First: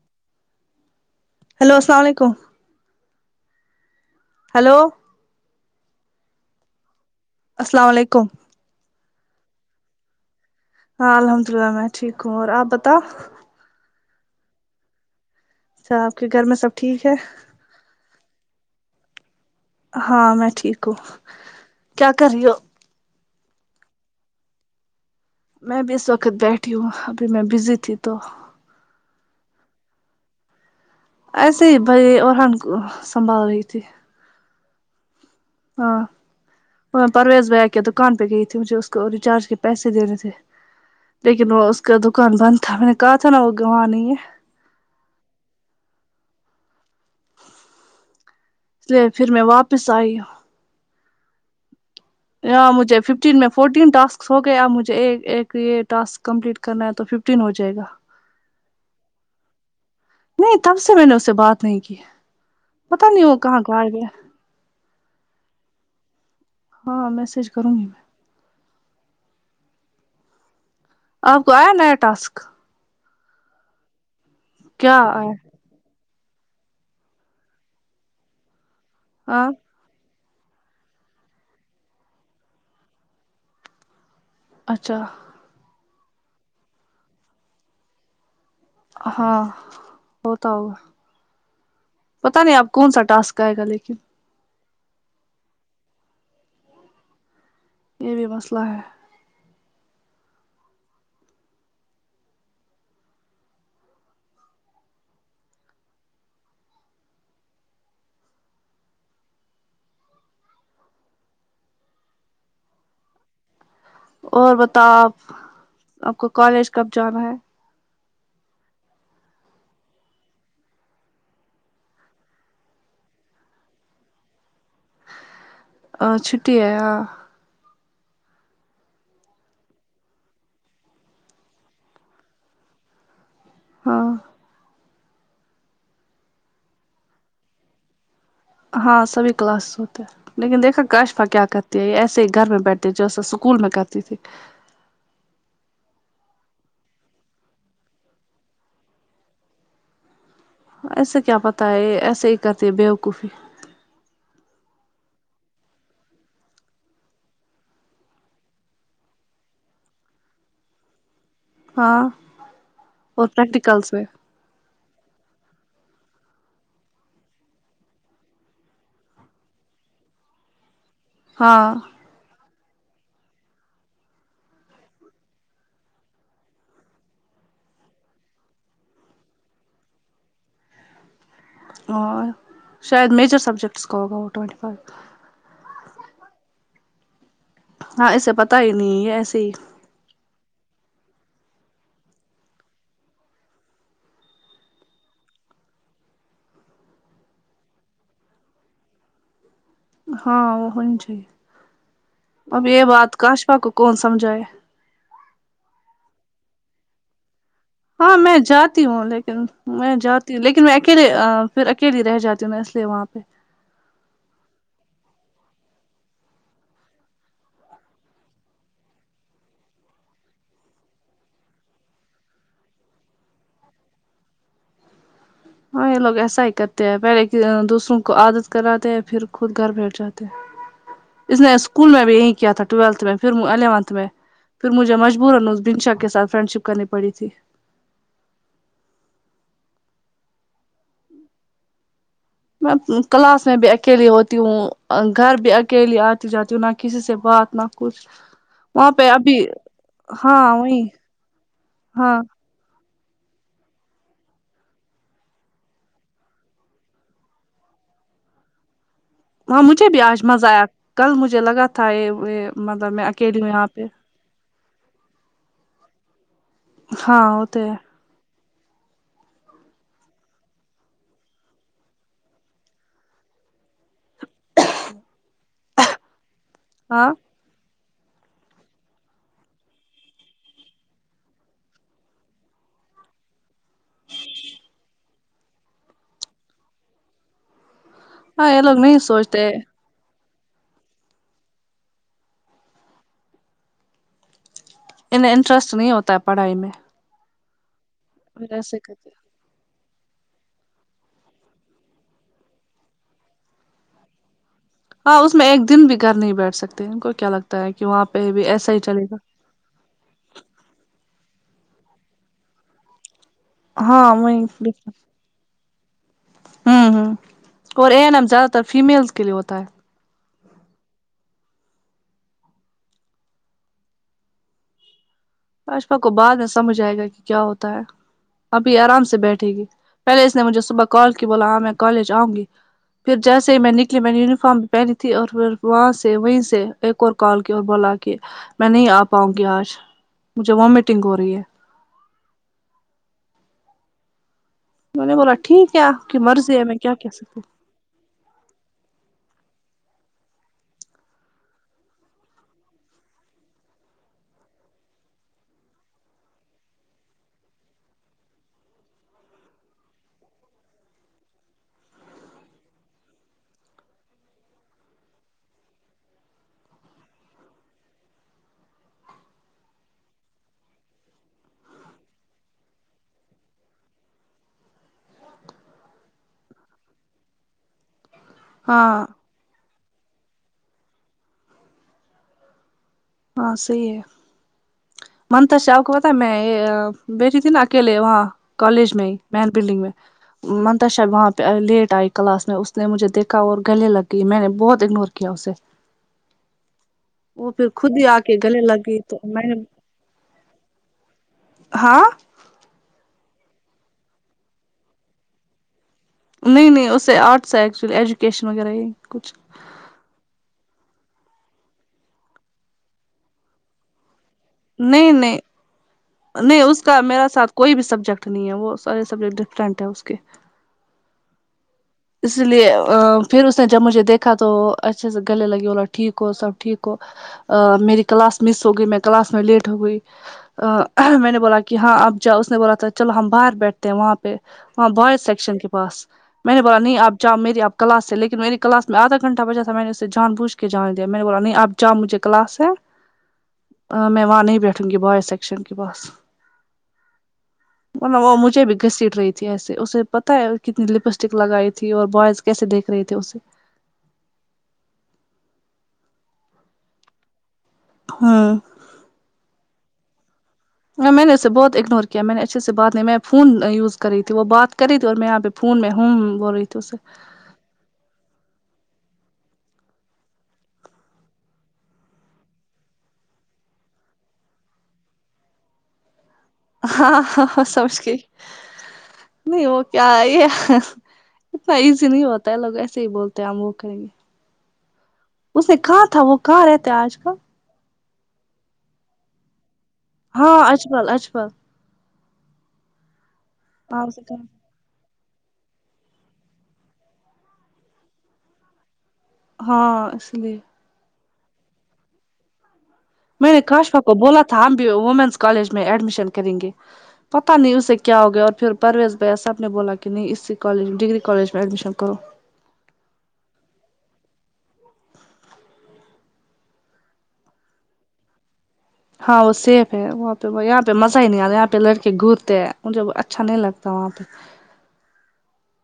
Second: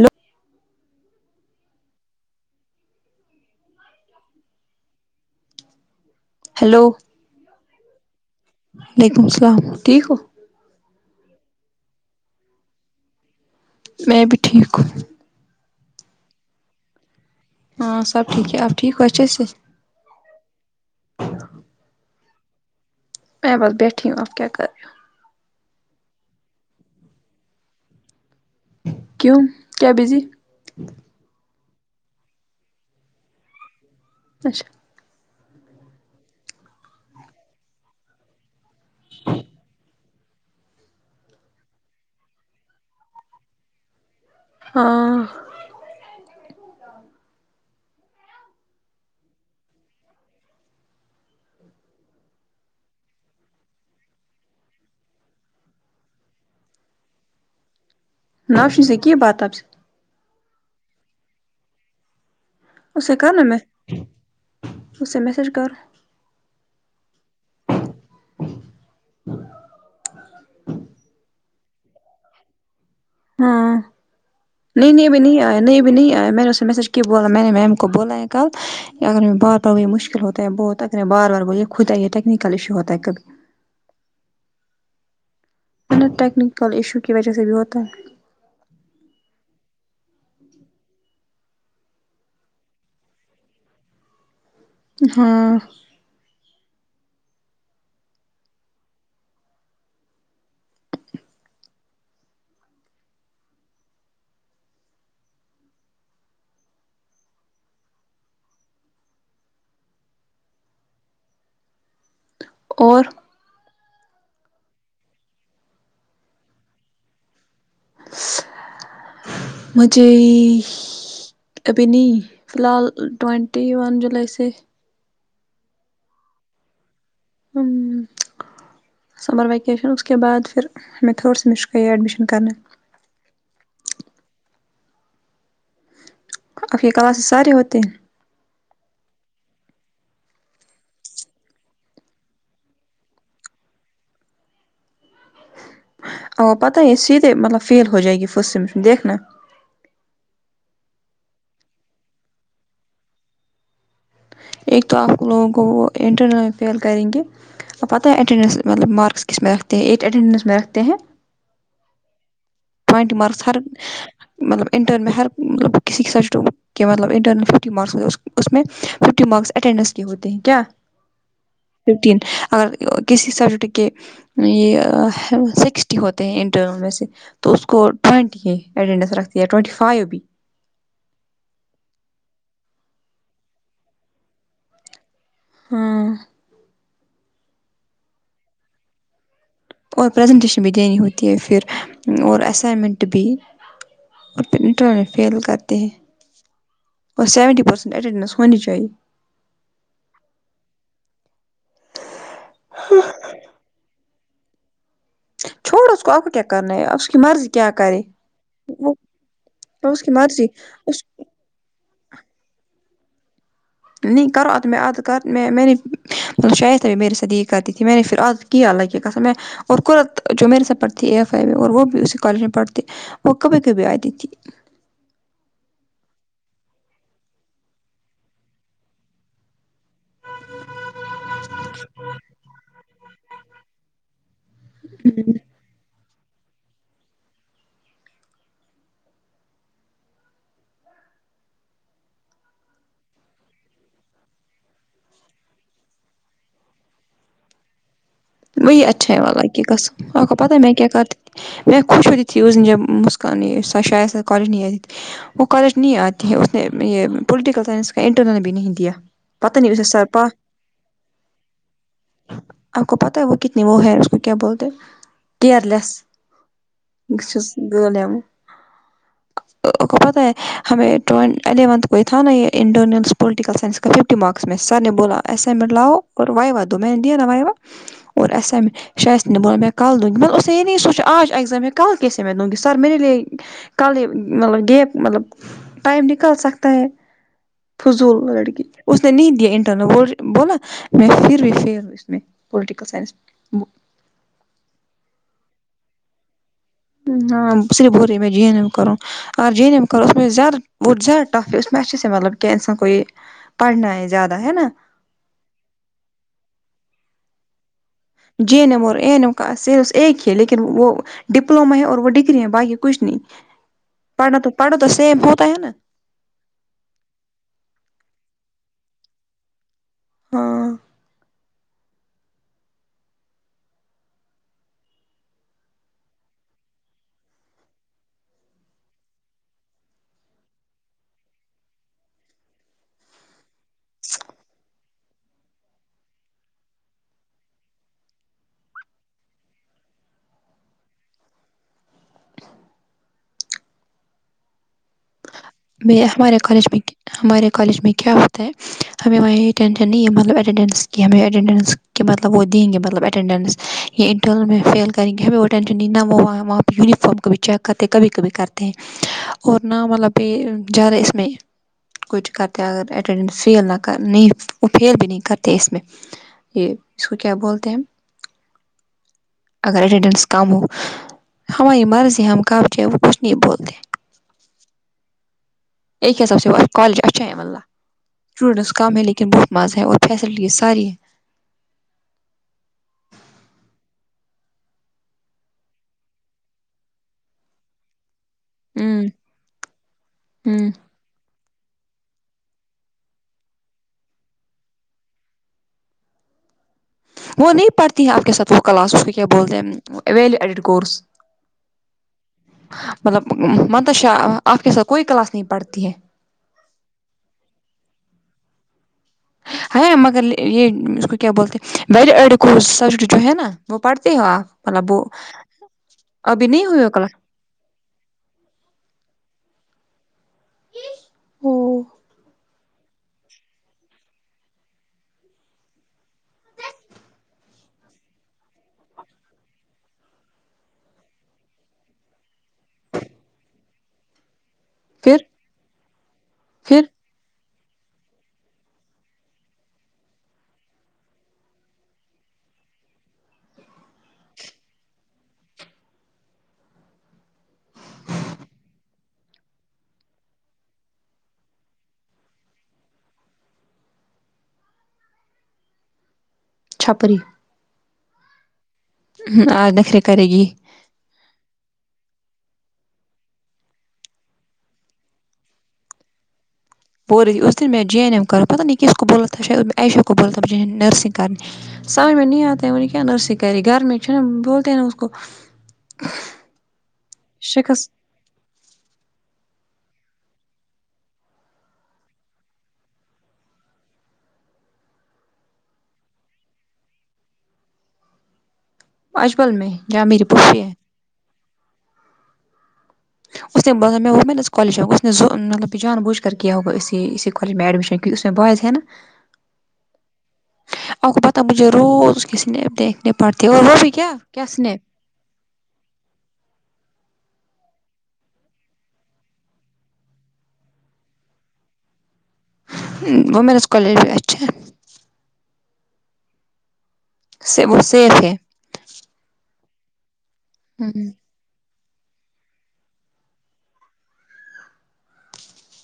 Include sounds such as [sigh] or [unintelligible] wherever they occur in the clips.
لو hello السلام علیکم hello hello السلام علیکم وعلیکم السلام ٹھیک ہو ہاں الحمد للہ میں ٹھیک ہوں اور آپ بتاؤ میں بھی ٹھیک ہوں اچھا آپ کے گھر میں سب ٹھیک ہے ہاں سب ٹھیک ہے آپ ٹھیک ہو اچھے سے ہاں میں ٹھیک ہوں کیا کر رہی ہو میں بس بیٹھیےہو اور کیا کررہی ہی میں بھی اس وقت بیٹھی ہوں ابھی میں بزی تھی تو کیوں کیا بزی ایسے ہی بھائی ارہان کو سنبھال رہی تھی اچھا ہاں پرویز بھائی کی دکان پہ گئی تھی مجھے اس کو ریچارج کے پیسے دینے تھے لیکن وہ اس کا دکان بند تھا میں نے کہا تھا نا وہ گواں نہیں ہے ہاں اس لیے پھر میں واپس آئی ہوں یہاں مجھے ففٹین میں فورٹین ٹاسک ہو گیا اب مجھے ایک یہ ٹسک کمپلیٹ کرنا ہے تو فف ٹین ہو جائے گا روشنی سے کی بات آپ سے نہیں تب سے میں نے اس سے بات نہیں کی پتا اسے نہیں وہ کرنا میں کہاں غائب ہے اسے میسج کر ہاں میسج کروں گی میں آپ کو آیا نیا ٹاسک ہاں نہیں نہیں ابھی نہیں آیا نہیں ابھی نہیں آیا میں نے اسے میسج کی بولا میں نے میم کو بولا کل اگر ہاں بعد میں مشکل ہوتا ہے بہت بار بار بول یہ خودۂ یہ ٹیکنیکل ایشو ہوتا ہے کبھی اچھا ٹیکنیکل ایشو کی وجہ سے بھی ہوتا ہے ہاں ہوتا ہوگا پتہ نہیں آپ کون سا ٹاسک آئے گا لیکن ہاں یہ بھی مسئلہ ہے اور اور بتاؤ آپ آپ کو کالج کب جانا ہے مجھے ہی ابھی نہی فی الحال ٹوینٹی ون جولائی سے چھٹی ہےیا سمر ویکیشن اس کے بعد پھر میں تھرڈ سیمیسٹر کا یہ ایڈمیشن کرنا ہاں آپ یہ کلاس سارے ہوتے ہیں ہاں سبھی کلاس ہوتے ہیں لیکن دیکھا کاشفا کیا کرتی ہے یہ ایسے ہی گھر میں بیٹھے جو ایسا اسکول میں کرتی تھی او پتہ ہے سیدھے مطلب فیل ہو جائے گی فرسٹ سمیشن دیکھنا ایسے کیا پتا ہے ایسے ہی کرتے ہے بوقوفی ایک تو آپ لوگوں کو وہ انٹرنیٹ میں پیل کریں گے آ پتا ہیں ایٹینڈس مطلب مارکس میں رکھتے ہیں ایٹ ایٹینڈینس میں رکھتے ہیں ہاں پوائنٹ اور مارکس ہر پریکٹیکلس میں مطلب انٹر میں ہر مطلب کسی سبجیکٹ کہ مطلب انٹرنل ففٹی مارکس اس میں ففٹی مارکس اٹینڈنس کے ہوتے ہیں کیا ہاں ر اگر کسی سبجیکٹ کے یہ سکسٹی ہوتے ہیں انٹر میں سے تو اس کو ٹوئنٹی اٹینڈینس رکھتی ہے ٹوئینٹی فائیو بھی شاید میجر سبجیکٹس کا گا ٹوینٹی فائیو ہاں ہاں اسے پتا ہی نہیں ایسے ہی اور پریزنٹیشن بھی دینی ہوتی ہے پھر اور اسائنمنٹ بھی اور پنیٹ میں فیل کرتے ہیں اور سیونٹی پرسینٹ اٹنڈینس ہونی چاہے ہاں وہ ہونی چاہیے اب یہ بات کشفا کو کون سمجھائے چھوڈو اس کو آ کو کیا کرنا آ اس کی مرضی کیا کرے ہاں میں جاتی وہ ہوں لیکن میں اس کی جاتی ہوں مرضی لیکن میں اس اکیلے پھر اکیلی رہ جاتی ہوں میں اس لیے وہاں پہ نہیں کرو آ میں اد کر میں نے شاید تھا میرے ساتھ یہ کرتی تھی میں نے پھر ا کیا اللہ کی قسم ہے اور قرت جو میرے سے پڑھتی ہے اے ایف آئی میں اور وہ بھی اسی کالج میں پڑھتی وہ کبھی کبھی آتی تھی ہاں یہ لوگ ایسا ہی کرتے ہیں پہلے دوسروں کو عادت کراتے ہیں پھر خود گھر بیٹھ اہ اس نے اسکول میں بھی یہی کیا تھا ٹویلتھ میں پھر الیونتھ میں پھر مجھے مجبورا اس بنشا کے ساتھ فرینڈ شپ کرنی پڑے گی میں کلاس میں بھی اکیلی ہوتی ہوں گھر بھی اکیلی آتی جاتی ہوں نہ کسی سے بات نہ کچھ وہ وہاں پہ اچھا ہے ابھی والا کی قسم آپ کو ہاں پتہ میں وہیں کیا کر میں خوشی ہاں ہوتی تھی سو شائےید س کالجنی ہے [unintelligible] وہ کالج نہیں آتے ہیں اس نے یہ پولیٹیکل سائنس کا انٹرنل بھی نہیں دیا پتہ ہاں نہیں اسے مجھے بھی سر آج پا مزہ آیا کل مجھے لگا تھا یہ یہ آپ مطلب کو میں پتہ ہے وہ اکیلی ہوں کتنی یہاں پہ وہ ہے اس کو کیا بولتے ہیں کیئر لیس ہاں ہوتے ہے [unintelligible] کو پتہ ہے ہمیںٹ الیونتھ کو تھا نا یہ and political science fifty marks میں سر نے بولا ایسائنمنٹ لاو اور وای وا دو میں نے ہاں دیا نا وائی وا اور ایسے میں شاید اس نے بولا میں کل دونگی مگر اسنے یہ نہیں سونچا آج ایگزام ہے میں کل کیسے میں دنگی سر میرے لیے کل یہ ملب گیپ ملب ٹائم نکال سکتا ہے فضول ہاں یہ لڑکی لوگ اس نے نہیں سوچتے دیا انٹرویو بولا میں پھر بھی فیل ہوں اس میں پولٹیکل سائنس میں انے انٹرسٹ نہیں ہوتا ہے پڑھائی میں ہاں صرف ہول رہی ہے میں یے نا ایسے کروں کرتے اور ج این ایم کر اس میں زدت زد ٹف ہے اس میںچے سے ملب انسان کو یہ پڑھنا ہے زیادہ ہے نا ہاں اس میں ایک دن بھی گھر نہیں بیٹھ سکتے ان کو کیا لگتا ہے کہ وہاں پہ بھی جی ایسا ہی نمور چلے گا اےنو سی ایک ہے لیکن وہ ڈپلوما ہے اور وہ ڈگری ہے باقی کچھ نہیں ہاں پڑھنا وہی تو پڑو تو سم ہوتا ہے نا ہوں ہوں اور این اے ایم زیادہ تر فیمیلس کے لیے ہوتا ہے ہاں باجپا کو بعد میں سمجھ آئے گا کہ کیا ہوتا ہے ابھی آرام سے بیٹھے گی پہلے اس نے مجھے صبح کال کی بولا ہاں میں کالج آؤں گی پھر جیسے ہی میں نکلی میں نے یونیفارم پہنی تھی اور پھر وہاں سے وہیں سے ایک اور کال کیا اور بولا کہ میں نہیں آ پاؤں گی آج مجھے وامٹنگ ہو رہی ہے مینے بولا ٹھیک ہے میں آپ کی ہمارے مرضی کالج ہے میں کیا کہہ سکتی ہمارے کالج میں کیا ہمیں وہاں یہ ٹینشن نہیں ہے مطلب اٹینڈنس کی ہمیں اٹینڈنس کہ مطلب وہ دیں گے مطلب اٹینڈنس یہ انٹرن میں فیل کریں گے ہمیں وہ ٹینشن نہیں نا وہاں وہاں پہ یونیفارم کبھی چیک کرتے ہیں کبھی کبھی کرتے ہیں اور نہ ملب کہ جارے اس میں کچھ کرتے اگر اٹینڈینس فیل نہ کر نہیں فیل بھی نہیں کرتے اس میں یہ اس کو کیا بولتے ہیں اگر ایڈیڈنس کم ہو ہماری مرضی ہے ہم کہب جائے وہ کچھ نہیں بولتے اک کے حساب سے کالج اچھا ہےلہ اسٹوڈنٹس کم ہاں ہے لیکن بہت مز ہیں اور فیسلٹیز ساری ہاں صحی ہے منتاشا اپکو پتا ہے میں بیٹھی تھی نا اکیلے وہاں ہے کالج ہوں میں مین بلڈنگ میں ہوں ممتا وہاں پہ لیٹ آئی کلاس میں اس نے مجھے دیکا اور گلے لگی میں نے بہت اگنور کیا اسے وہ پھر نہیں خود ہی پڑھتی آ آپ کے ساتھ وہ گلے لگ کلاس گئی اس کو تو کیا میں بولتے نے ہیںوی لی ایڈٹ کورس ہاں ملب متشاہ آپ کے ساتھ کوئی کلاس نہیں پڑھتی ہے نہیں نہیں اس سے آرٹس ہے ایکچولی ایجوکیشن وغیرہ یہ کچھ ہ مگر یہ اس کو کیا بولتے سبجیکٹ جو ہے نا وہ پڑھتے ہو آپ مطلب وہ نہیں نہیں ابھی نہیں اس ہوئی ہو کا کلاس میرا سات کوئی بھی سبجیکٹ نہیں ہے وہ سارے سبجیکٹ ڈفرینٹ ہے اس کے او اسی لیے پھر اس نے جب مجھے دیکھا تو اچھے سے گلے لگی بولا ٹھیک ہو سب ٹھیک ہو میری کلاس مس ہو گئی میں کلاس میں لیٹ ہو گئی میں نے بولا کہ ہاں اب جاؤ اس نے بولا تھا چلو ہم باہر بیٹھ وہاں پہ وہاں پھر بوائز سیکشن کے پاس میں نے بولا پھر نہیں آپ جاؤ میری آپ کلاس ہے لیکن میری کلاس میں آدھا گھنٹہ بچا تھا میں نے اسے جان بوجھ کے جانے دیا میں نے بولا نہیں اب جا مجھے کلاس ہے میں وہاں نہیں بیٹھوں گی بوائز سیکشن کے بس مط وہ مجھے بھی گھسیٹ رہی تھی ایسے اسے پتا ہے کتنی لپسٹک لگائی تھی اور بوائز کیسے دیکھ رہے تھے اسے چھپری ہوں ہ آ نخرے کرے گی میں نے اس سے بہت اگنور کیا میں نے اچھے سے بات نہیں میں فون یوز کری تھی وہ بات کری تھی اور میں یہاں پہ فون میں ہوں بول رہی تھی اس سے پور اسل م میں ج این ایم کر پہ ن نہیں کس قبولت تھا عایشہ قبولت نرسنگ کرہ سمجھ میں نہیں آتے وہن کیا نرسن کری گھر میں چ نا بولتے ہیں نا اس کو ہاں ہاں ہاں شخص سموج کی نہیں وہ کیا یہ ہے اتنا ایزی نہیں ہوتا ہے لوگ ایسے ہی بولتے ہیں ہم وہ کہیں گے اسے کہاں تھا وہ کہاں رہتے آج کل اجبل میں جہاں میری ہاں پھوپھی ہے اجبل اجبل اس میں ہاں اسے میں کہا کالج ہو [unintelligible] مب کہہ جان بجھ کر کہ یہ ہ بٮ اسسی اسسیالج میں ایڈمشنون م میں بوزے ن ہاں اسی لیے آپ کو پتہ مجھے روز کے [unintelligible] س نپ د میں نے کاشفا کو بولا تھا ہم بھی وومنس کالج میں ایڈمیشن کریں گے پتا نہیں اسے کیا ہو گیا اور پھر پرویز بھائی سب نے بولا کہ نہیں اسی کالج میں ڈگری کالج میں ایڈمیشن کرو وومینس کالج بھی اچھے سے وہ سیف ہے ہاں وہ سیف ہے وہاں پہ یہاں پہ مزہ ہی نہیں آ رہا یہاں پہ لڑکے گور مجھے اچھا نہیں لگتا وہاں پہ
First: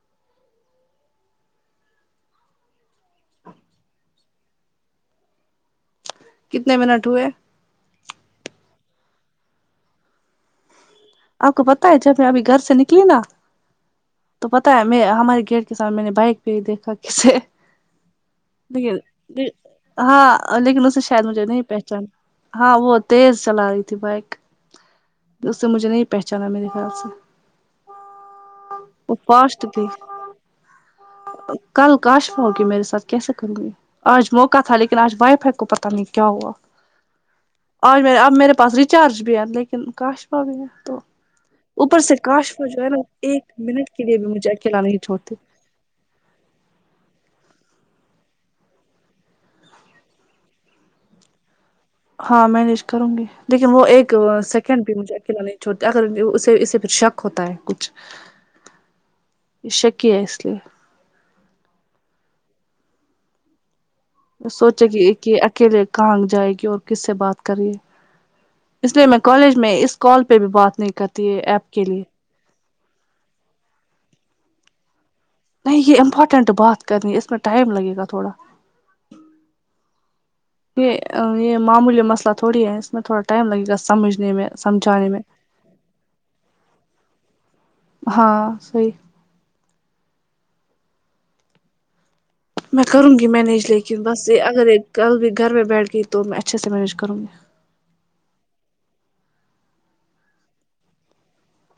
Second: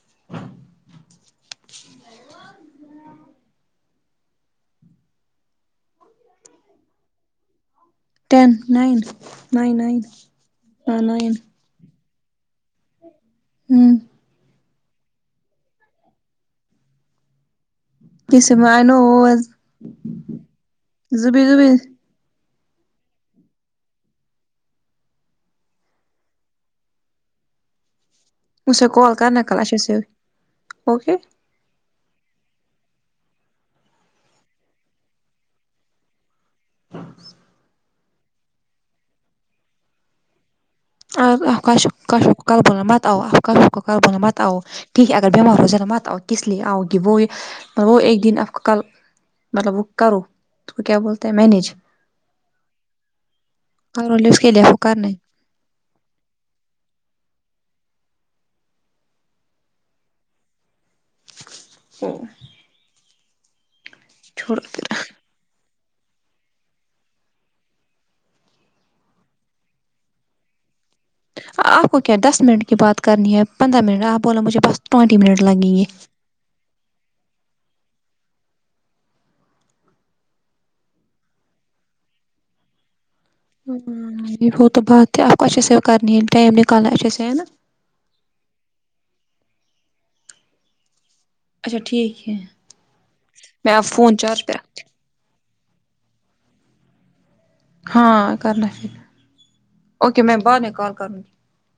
ناقابل فہم کتنے منٹ ہوئے ٹین نائن نائن نائناں نائن آپ کو پتاہ ہے جب میں ابھی گھر سے نکلی نا ہوں تو پتا ہے میں ہمارے گیٹ کے ساتھ میں نے بائک پہ ہی دیکھا کسے جسے میں لیکن نو ہاں لیکن اسے شاید مجھے زبی نہیں زبی پہچانا ہاں وہ تیز چلا رہی تھی بائک اس سے مجھے نہیں پہچانا میرے خیال سے اس سے سے وہ کال کرنا کل فاسٹ اچھا تھی سے اوکے کل کاشفا ہوگی میرے ساتھ کیسے کروں گی آج موقع تھا لیکن آج وائی فائی کو پتہ نہیں کیا ہوا ناقابل سماعت آج میں اب میرے پاس ریچارج بھی ہے لیکن کاشفا بھی ہے تو کاش اوپر سے کاشر کل کاشفا جو بولنا ہے نا مت آو ایک منٹ کے اپ لیے نا بھی مجھے متاؤ اکیلا ٹ نہیں کہہ اگر چھوڑتی بیمار ہوز ہے ن نہ مت آؤ [unintelligible] کس لیے آؤ گی وہ یہ وہ ایک دن آپ کو کل مطلب وہ کرو تو وہ کیا بولتے ہیں مینیج ہاں مینج کروں گی لیکن وہ ایک اور اس کے لیے آپ کو سیکنڈ بھی کرنا مجھے اکیلا نہیں چھو اگر اسے اس سے پھر شک ہوتا ہے کچھ یہ شکی ہے اس لیے ہمم چھوڑو سوچے گی کہ اکیلے کہاں جائے گی اور کس سے بات کریے اس لیے میں کالج میں اس کال پہ بھی بات نہیں کرتی ہے ایپ کے آپ کو لیے کیا دس منٹ کی بات کرنی ہے پندرہ منٹ آپ بولو مجھے بس ٹوینٹی منٹ لگیں نہیں گے ہ یہ امپورٹینٹ بات کرنی ہے اس میں ٹائم لگے گا تھوڑا یہ یہ معمولی مسئلہ تھوڑی ہے اس میں تھوڑا ٹائم لگے ہ گا سمجھنے میں یہ گو تو سمجھانے بات میں آپ کو اچھے سے کرنی ہے ٹائم نکالنا اچھے سے ہے نا ہاں صحیح اچھا ٹھیک ہے میں کرونگی یہ مینیج میں آپ لیکن فون بس یہ چارج پہ اگر کل بھی گھر میں بیٹھ گئی تو میں اچھے سے مینیج کروں گی ہاں کرنا پھر اوکے میں بعد میں کال کروں گی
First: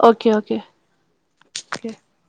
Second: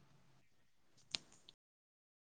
اوکے اوکے اوکے